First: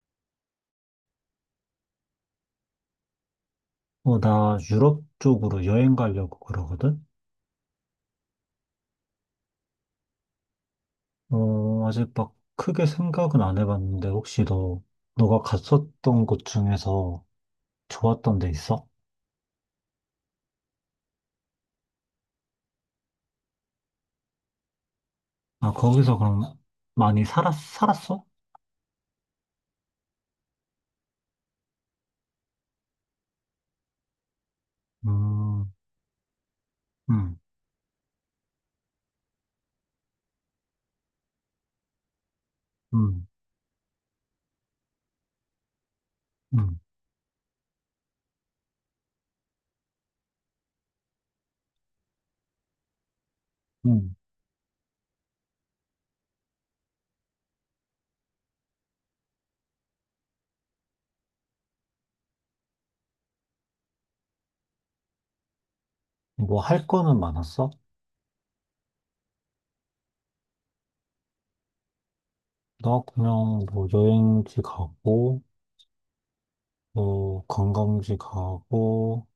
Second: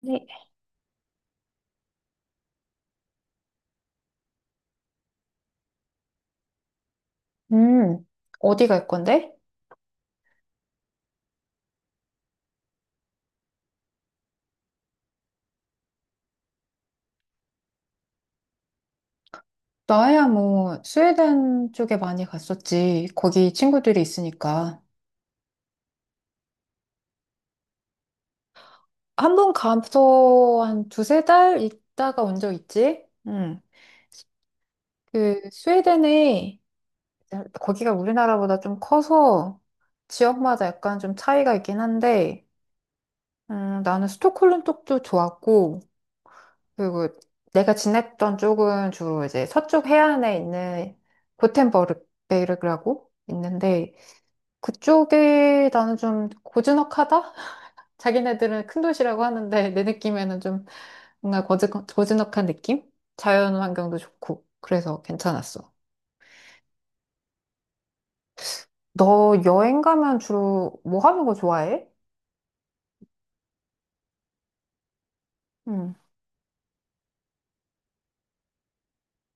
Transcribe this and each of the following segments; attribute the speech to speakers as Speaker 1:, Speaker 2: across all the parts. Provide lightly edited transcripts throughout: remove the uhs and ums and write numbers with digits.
Speaker 1: 네.
Speaker 2: 나 유럽 쪽으로 여행 가려고 그러거든?
Speaker 1: 음, 어디 갈 건데?
Speaker 2: 아직 막 크게 생각은 안 해봤는데, 혹시 너가 갔었던 곳 중에서 좋았던 데 있어?
Speaker 1: 나야 뭐 스웨덴 쪽에 많이 갔었지. 거기 친구들이 있으니까.
Speaker 2: 아, 거기서 그럼 많이 살았어?
Speaker 1: 한 번 가서 한 두세 달 있다가 온 적 있지? 응. 그
Speaker 2: 음,
Speaker 1: 스웨덴에
Speaker 2: 음,
Speaker 1: 거기가 우리나라보다 좀 커서 지역마다 약간 좀 차이가 있긴 한데,
Speaker 2: 음,
Speaker 1: 나는 스톡홀름 쪽도 좋았고,
Speaker 2: 음,
Speaker 1: 그리고 내가 지냈던 쪽은 주로 이제 서쪽 해안에 있는 고텐버르베르라고 있는데,
Speaker 2: 음.
Speaker 1: 그쪽이 나는 좀 고즈넉하다? 자기네들은 큰 도시라고 하는데 내 느낌에는 좀 뭔가 고즈넉한 느낌? 자연 환경도 좋고 그래서 괜찮았어.
Speaker 2: 뭐 할 거는 많았어?
Speaker 1: 너 여행 가면 주로 뭐 하는 거 좋아해?
Speaker 2: 나 그냥 뭐 여행지 가고,
Speaker 1: 음,
Speaker 2: 관광지 가고,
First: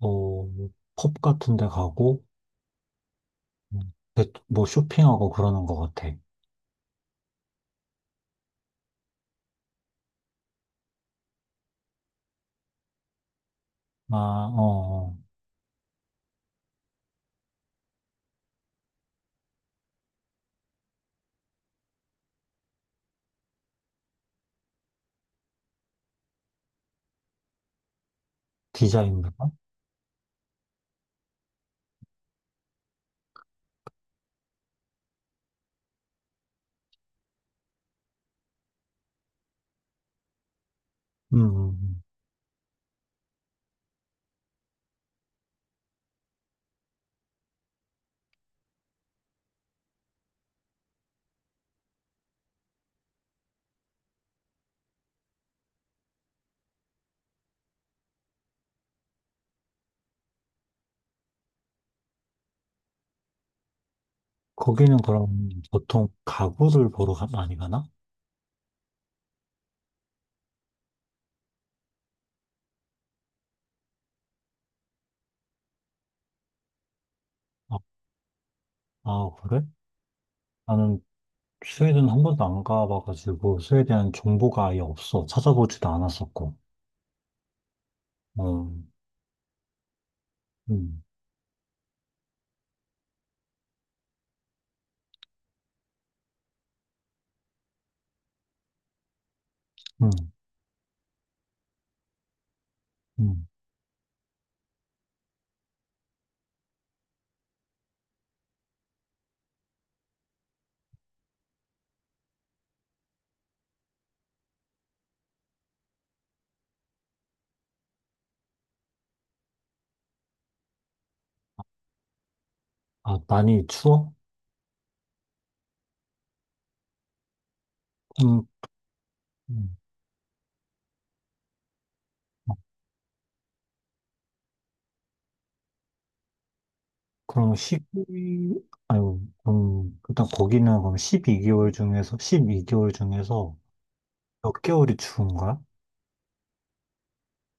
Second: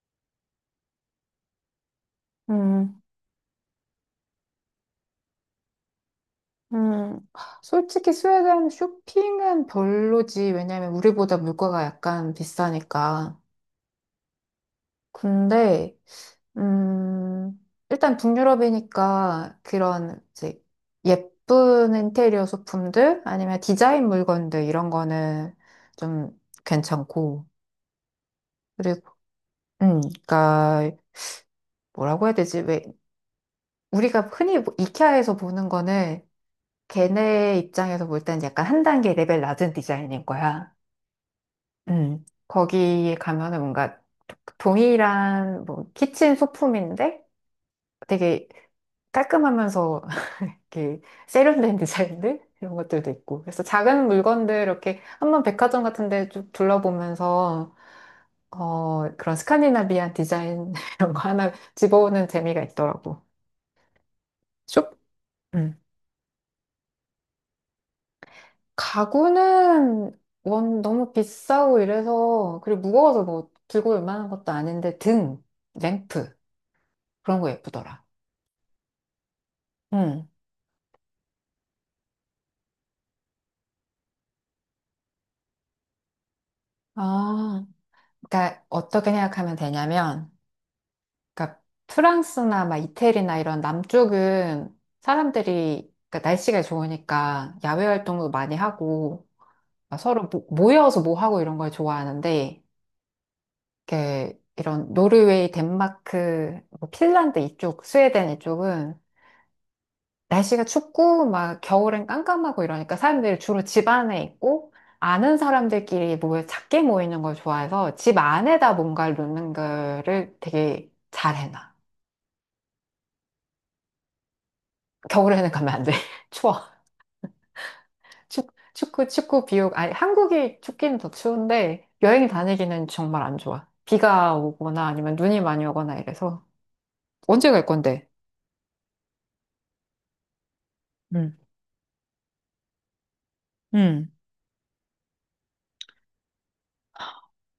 Speaker 2: 어, 뭐 펍 같은 데 가고,
Speaker 1: 음,
Speaker 2: 뭐 쇼핑하고 그러는 것 같아.
Speaker 1: 음. 솔직히 스웨덴 쇼핑은 별로지. 왜냐면 우리보다 물가가 약간 비싸니까.
Speaker 2: 아, 어, 어.
Speaker 1: 근데 음, 일단 북유럽이니까 그런 이제 예쁜 인테리어 소품들 아니면 디자인 물건들 이런 거는 좀 괜찮고. 그리고
Speaker 2: 디자인부가?
Speaker 1: 음, 그러니까 뭐라고 해야 되지? 왜 우리가 흔히 뭐 이케아에서 보는 거는 걔네 입장에서 볼 때는 약간 한 단계 레벨 낮은 디자인인 거야.
Speaker 2: 음, 음, 음.
Speaker 1: 거기에 가면은 뭔가 동일한 뭐 키친 소품인데 되게 깔끔하면서 이렇게 세련된 디자인들 이런 것들도 있고, 그래서 작은 물건들 이렇게 한번 백화점 같은 데 쭉 둘러보면서 그런 스칸디나비안 디자인 이런 거 하나 집어오는 재미가 있더라고. 쇼?
Speaker 2: 거기는 그럼
Speaker 1: 음.
Speaker 2: 보통 가구를 보러 많이 가나?
Speaker 1: 가구는 원 너무 비싸고 이래서, 그리고 무거워서 뭐 들고 올 만한 것도 아닌데, 등, 램프 그런 거
Speaker 2: 아,
Speaker 1: 예쁘더라.
Speaker 2: 아, 그래?
Speaker 1: 음.
Speaker 2: 나는 스웨덴 한 번도 안 가봐가지고, 스웨덴 정보가 아예 없어. 찾아보지도 않았었고.
Speaker 1: 아, 그러니까
Speaker 2: 어,
Speaker 1: 어떻게 생각하면 되냐면,
Speaker 2: 음,
Speaker 1: 그러니까 프랑스나 막 이태리나 이런 남쪽은 사람들이 그러니까 날씨가 좋으니까 야외 활동도 많이 하고 막
Speaker 2: 음,
Speaker 1: 서로 모여서 뭐 하고 이런 걸 좋아하는데,
Speaker 2: 음.
Speaker 1: 이렇게 이런 노르웨이, 덴마크, 뭐 핀란드 이쪽, 스웨덴 이쪽은 날씨가 춥고 막 겨울엔 깜깜하고 이러니까 사람들이 주로 집 안에 있고 아는 사람들끼리 모여 작게 모이는 걸 좋아해서 집 안에다 뭔가를 놓는 거를 되게 잘해놔.
Speaker 2: 아, 많이 추워?
Speaker 1: 겨울에는 가면 안 돼. 추워.
Speaker 2: 음,
Speaker 1: 축, 축구, 축구 비육.
Speaker 2: 음.
Speaker 1: 아니, 한국이 춥기는 더 추운데, 여행 다니기는 정말 안 좋아. 비가 오거나 아니면 눈이 많이 오거나 이래서. 언제
Speaker 2: 그럼
Speaker 1: 갈 건데?
Speaker 2: 12, 아유, 일단 거기는 그럼
Speaker 1: 응,
Speaker 2: 십이 개월 중에서
Speaker 1: 응.
Speaker 2: 몇 개월이 추운 거야?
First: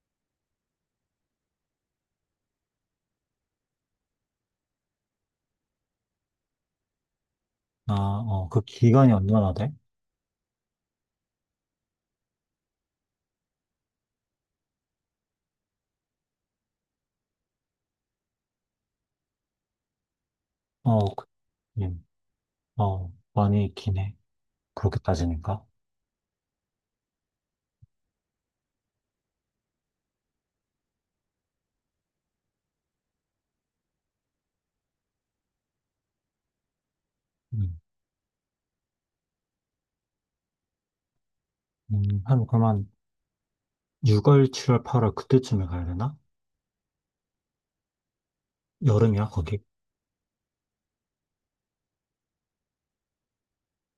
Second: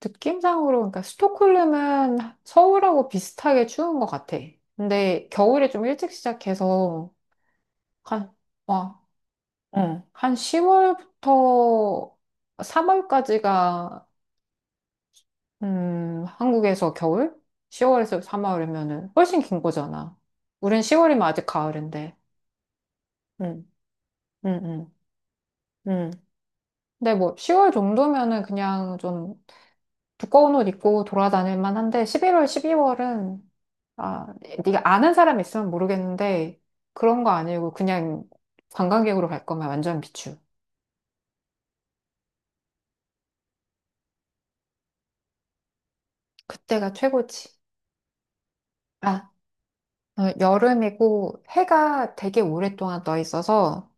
Speaker 1: 느낌상으로, 그러니까 스톡홀름은 서울하고 비슷하게 추운 것 같아. 근데 겨울에 좀 일찍 시작해서,
Speaker 2: 아,
Speaker 1: 한,
Speaker 2: 어, 그
Speaker 1: 와,
Speaker 2: 기간이 얼마나 돼?
Speaker 1: 응, 한 10월부터 3월까지가. 한국에서 겨울? 10월에서 3월이면은 훨씬 긴 거잖아. 우린
Speaker 2: 어,
Speaker 1: 10월이면
Speaker 2: 그-
Speaker 1: 아직
Speaker 2: 예.
Speaker 1: 가을인데.
Speaker 2: 많이
Speaker 1: 응,
Speaker 2: 있긴 해.
Speaker 1: 응, 응,
Speaker 2: 그렇게 따지니까.
Speaker 1: 응. 근데 뭐 10월 정도면은 그냥 좀 두꺼운 옷 입고 돌아다닐 만한데 11월, 12월은, 아, 네가 아는 사람 있으면 모르겠는데 그런 거 아니고
Speaker 2: 음,
Speaker 1: 그냥 관광객으로 갈 거면 완전 비추.
Speaker 2: 그러면 6월, 7월, 8월 그때쯤에 가야 되나?
Speaker 1: 그때가 최고지.
Speaker 2: 여름이야,
Speaker 1: 아,
Speaker 2: 거기?
Speaker 1: 여름이고 해가 되게 오랫동안 떠 있어서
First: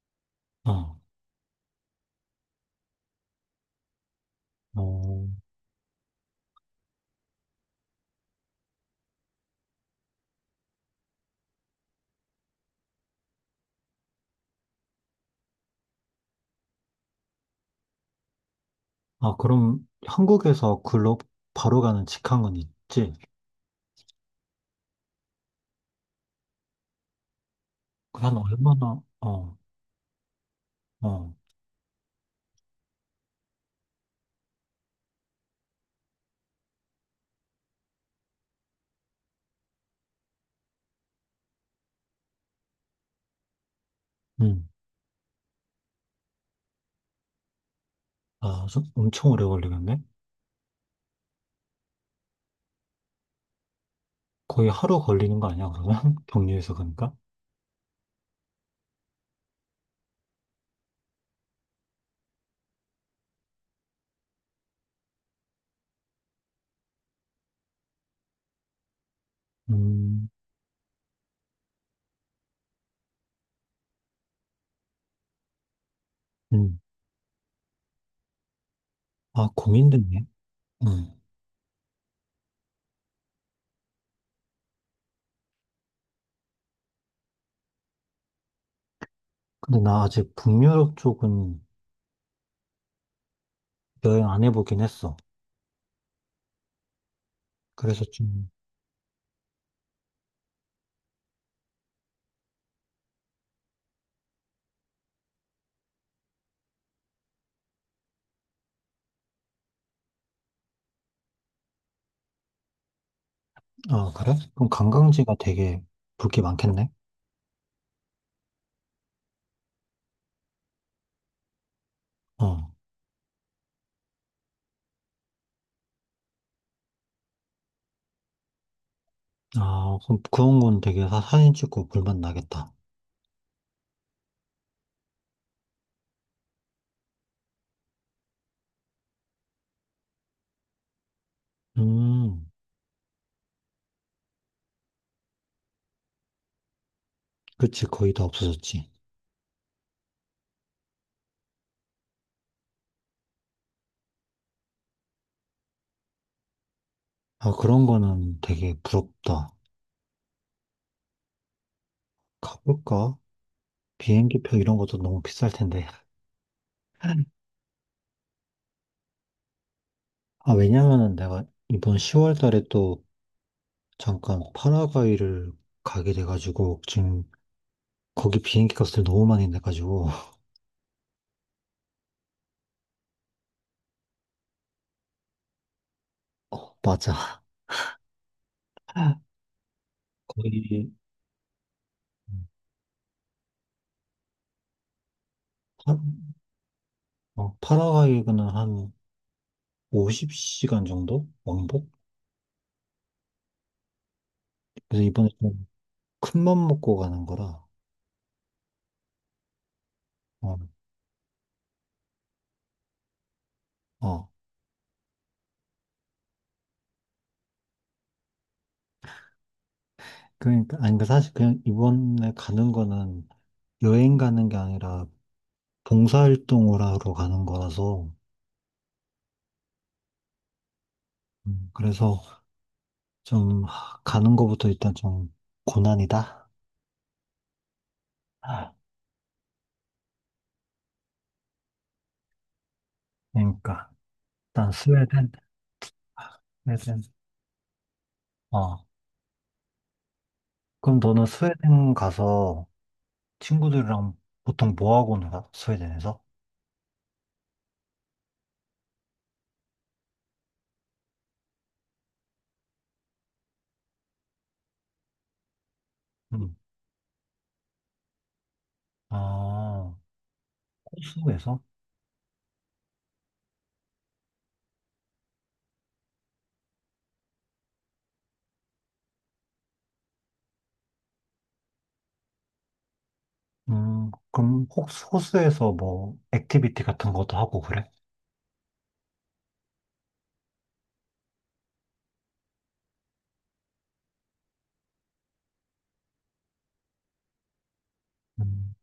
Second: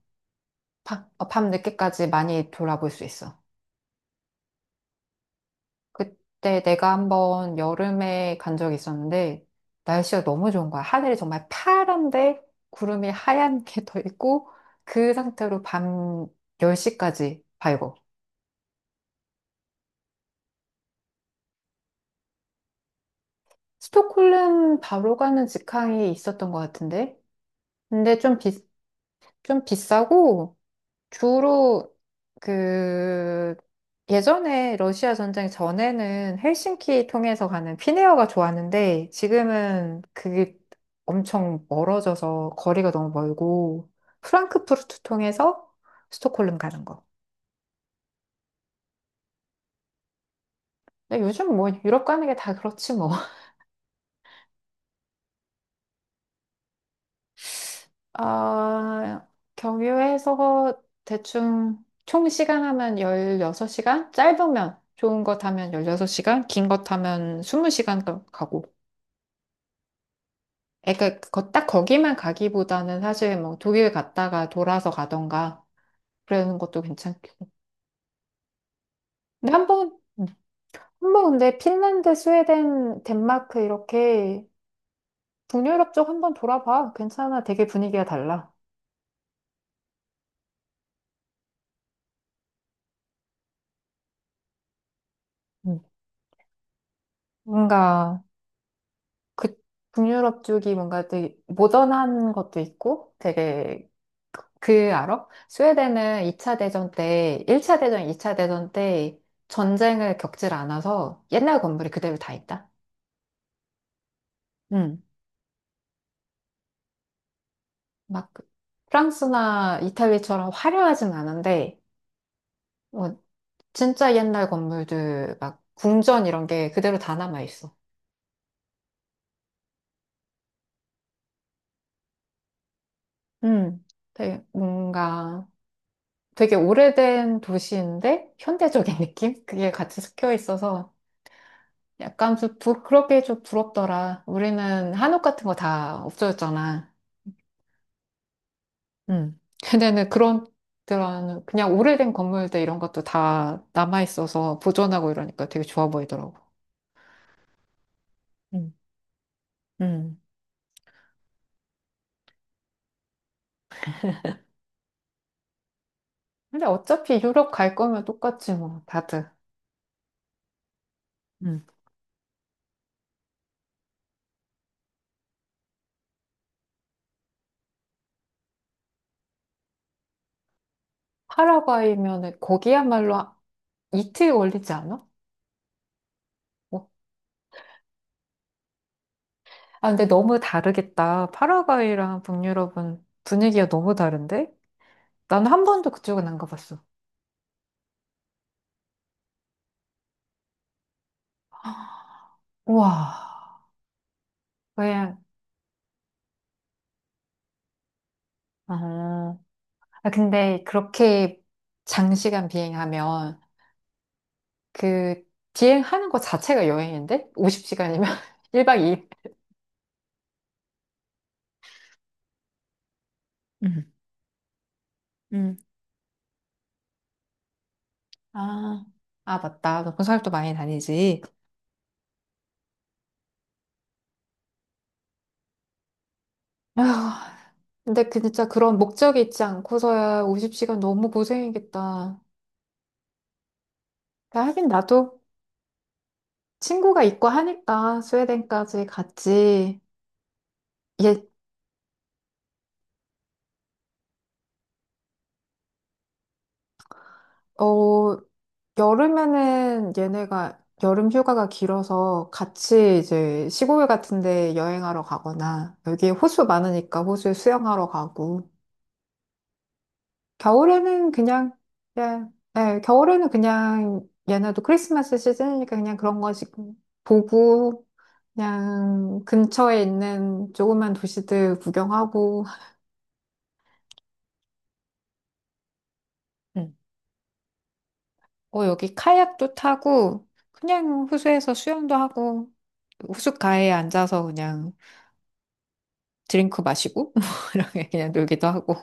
Speaker 2: 어,
Speaker 1: 밤, 밤늦게까지 많이 돌아볼 수 있어.
Speaker 2: 어.
Speaker 1: 그때 내가 한번 여름에 간 적이 있었는데 날씨가 너무 좋은 거야. 하늘이 정말 파란데 구름이 하얀 게 떠 있고 그 상태로 밤 10시까지 밝고.
Speaker 2: 아, 그럼 한국에서 글로 바로 가는 직항은 있지?
Speaker 1: 스톡홀름 바로 가는 직항이 있었던 것 같은데, 근데
Speaker 2: 그한 얼마나,
Speaker 1: 좀 비싸고.
Speaker 2: 어,
Speaker 1: 주로 그 예전에 러시아 전쟁 전에는 헬싱키 통해서 가는 피네어가 좋았는데 지금은 그게 엄청 멀어져서 거리가 너무 멀고,
Speaker 2: 음.
Speaker 1: 프랑크푸르트 통해서 스톡홀름 가는 거.
Speaker 2: 아, 좀 엄청 오래 걸리겠네?
Speaker 1: 근데 요즘 뭐 유럽 가는 게 다 그렇지 뭐.
Speaker 2: 거의 하루 걸리는 거 아니야, 그러면? 경유해서 가니까?
Speaker 1: 아, 경유해서 대충 총 시간 하면 16시간? 짧으면 좋은 거 타면 16시간, 긴 거 타면 20시간 가고.
Speaker 2: 음,
Speaker 1: 그러니까 거 딱 거기만 가기보다는 사실 뭐 독일 갔다가 돌아서 가던가 그러는
Speaker 2: 음.
Speaker 1: 것도 괜찮고.
Speaker 2: 아,
Speaker 1: 근데 한 번,
Speaker 2: 고민됐네. 음.
Speaker 1: 한번 근데 핀란드, 스웨덴, 덴마크 이렇게 북유럽 쪽 한번 돌아봐. 괜찮아. 되게 분위기가 달라.
Speaker 2: 근데 나 아직 북유럽 쪽은 여행 안 해보긴 했어.
Speaker 1: 음.
Speaker 2: 그래서
Speaker 1: 뭔가 그 북유럽 쪽이 뭔가 되게 모던한 것도 있고 되게, 그 알아? 스웨덴은 2차 대전 때, 1차 대전, 2차 대전 때 전쟁을 겪질 않아서 옛날 건물이 그대로 다 있다.
Speaker 2: 아, 그래? 그럼
Speaker 1: 음.
Speaker 2: 관광지가 되게 볼 게 많겠네?
Speaker 1: 막 프랑스나 이탈리아처럼 화려하진 않은데,
Speaker 2: 어.
Speaker 1: 뭐 진짜 옛날 건물들, 막 궁전 이런 게 그대로 다 남아 있어.
Speaker 2: 아, 그럼 그런 건 되게 사진 찍고 볼만 나겠다.
Speaker 1: 음, 되게 뭔가 되게 오래된 도시인데 현대적인 느낌? 그게 같이 섞여 있어서 약간
Speaker 2: 음,
Speaker 1: 그렇게 좀 부럽더라. 우리는 한옥 같은 거 다 없어졌잖아.
Speaker 2: 그치. 거의 다 없어졌지.
Speaker 1: 걔네는 그런 그냥 오래된 건물들 이런 것도 다 남아 있어서 보존하고 이러니까 되게 좋아 보이더라고.
Speaker 2: 아, 그런 거는
Speaker 1: 음.
Speaker 2: 되게 부럽다.
Speaker 1: 음.
Speaker 2: 가볼까? 비행기표 이런 것도 너무 비쌀 텐데.
Speaker 1: 근데 어차피 유럽 갈 거면 똑같지 뭐 다들.
Speaker 2: 아, 왜냐면은 내가
Speaker 1: 음.
Speaker 2: 이번 10월 달에 또 잠깐 파라과이를 가게 돼가지고 지금 거기 비행기 값을 너무 많이 내가지고.
Speaker 1: 파라과이면은 거기야말로 이틀 걸리지 않아?
Speaker 2: 어,
Speaker 1: 뭐.
Speaker 2: 맞아.
Speaker 1: 아 근데 너무
Speaker 2: 거의
Speaker 1: 다르겠다. 파라과이랑 북유럽은 분위기가 너무 다른데? 나는 한 번도 그쪽은
Speaker 2: 파-
Speaker 1: 안 가봤어.
Speaker 2: 파라과이는 한 50시간 정도? 왕복?
Speaker 1: 우와.
Speaker 2: 그래서
Speaker 1: 그냥,
Speaker 2: 이번에 좀 큰 맘 먹고 가는 거라.
Speaker 1: 아, 아,
Speaker 2: 어,
Speaker 1: 근데 그렇게 장시간 비행하면
Speaker 2: 어.
Speaker 1: 그 비행하는 거 자체가 여행인데? 50시간이면 1박 2일.
Speaker 2: 그러니까, 아니, 그 사실 그냥 이번에 가는 거는
Speaker 1: 음.
Speaker 2: 여행 가는 게 아니라
Speaker 1: 음.
Speaker 2: 봉사활동을 하러 가는 거라서,
Speaker 1: 아, 아, 맞다. 너 군산도 많이 다니지.
Speaker 2: 그래서 좀 가는 거부터 일단 좀 고난이다.
Speaker 1: 아, 근데 그 진짜
Speaker 2: 아,
Speaker 1: 그런 목적이 있지 않고서야 50시간 너무 고생이겠다.
Speaker 2: 그러니까,
Speaker 1: 하긴
Speaker 2: 일단
Speaker 1: 나도
Speaker 2: 스웨덴, 아, 스웨덴.
Speaker 1: 친구가 있고 하니까
Speaker 2: 어.
Speaker 1: 스웨덴까지 갔지.
Speaker 2: 그럼 너는
Speaker 1: 얘,
Speaker 2: 스웨덴 가서 친구들이랑 보통 뭐 하고 놀아? 스웨덴에서?
Speaker 1: 어, 여름에는 얘네가 여름 휴가가 길어서 같이 이제 시골 같은 데 여행하러 가거나 여기 호수
Speaker 2: 음.
Speaker 1: 많으니까 호수에 수영하러 가고.
Speaker 2: 아,
Speaker 1: 겨울에는 그냥,
Speaker 2: 코스에서?
Speaker 1: 예, 예, 겨울에는 그냥 얘네도 크리스마스 시즌이니까 그냥 그런 거 지금 보고 그냥 근처에 있는 조그만 도시들 구경하고.
Speaker 2: 그럼 혹시 호수에서 뭐 액티비티 같은 것도 하고 그래?
Speaker 1: 음. 어, 여기 카약도 타고 그냥 호수에서 수영도 하고 호숫가에 앉아서 그냥 드링크 마시고 뭐 이렇게 그냥 놀기도 하고.
Speaker 2: 음,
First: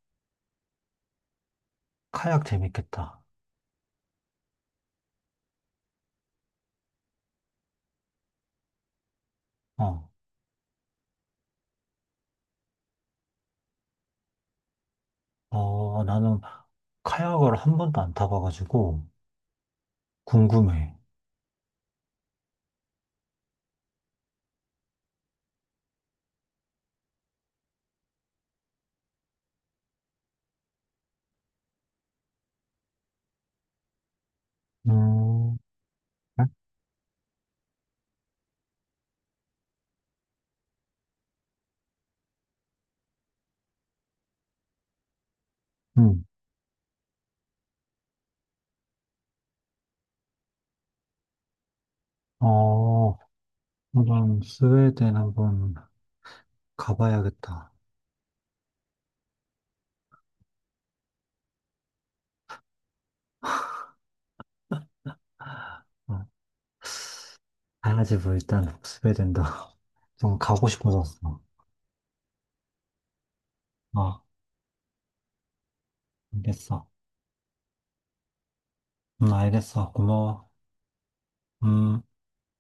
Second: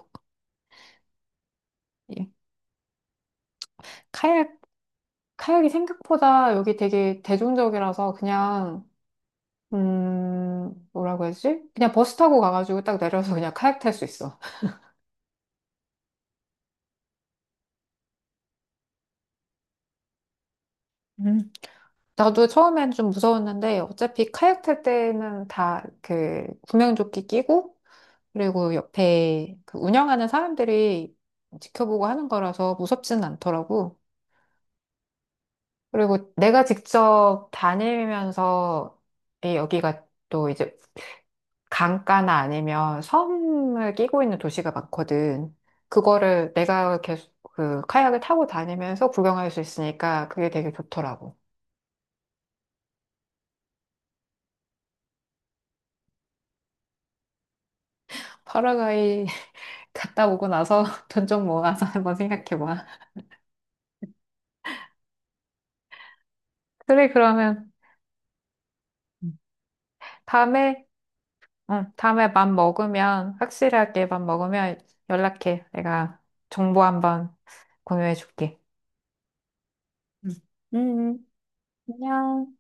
Speaker 1: 예.
Speaker 2: 카약 재밌겠다.
Speaker 1: 카약. 카약이 생각보다 여기 되게 대중적이라서 그냥,
Speaker 2: 어,
Speaker 1: 뭐라고 해야지? 그냥 버스 타고 가가지고 딱 내려서 그냥 카약 탈 수 있어.
Speaker 2: 나는 카약을 한 번도 안 타봐가지고 궁금해.
Speaker 1: 음. 나도 처음엔 좀 무서웠는데 어차피 카약 탈 때는 다 그 구명조끼 끼고, 그리고 옆에 그 운영하는 사람들이 지켜보고 하는 거라서 무섭지는 않더라고.
Speaker 2: 음,
Speaker 1: 그리고
Speaker 2: 그래?
Speaker 1: 내가 직접 다니면서, 이 여기가 또 이제 강가나 아니면 섬을 끼고 있는 도시가 많거든.
Speaker 2: 음,
Speaker 1: 그거를 내가 계속 그 카약을 타고 다니면서 구경할 수 있으니까 그게 되게 좋더라고.
Speaker 2: 어, 한번 스웨덴 한번 가봐야겠다.
Speaker 1: 파라과이 갔다 오고 나서 돈 좀 모아서 한번 생각해봐.
Speaker 2: 어,
Speaker 1: 그래, 그러면
Speaker 2: 가야지 뭐 일단 스웨덴도 좀 가고
Speaker 1: 다음에,
Speaker 2: 싶어졌어.
Speaker 1: 응, 다음에 밥 먹으면, 확실하게 밥
Speaker 2: 어,
Speaker 1: 먹으면 연락해. 내가 정보
Speaker 2: 알겠어.
Speaker 1: 한번 공유해줄게.
Speaker 2: 알겠어.
Speaker 1: 응.
Speaker 2: 고마워.
Speaker 1: 응. 응.
Speaker 2: 음.
Speaker 1: 안녕.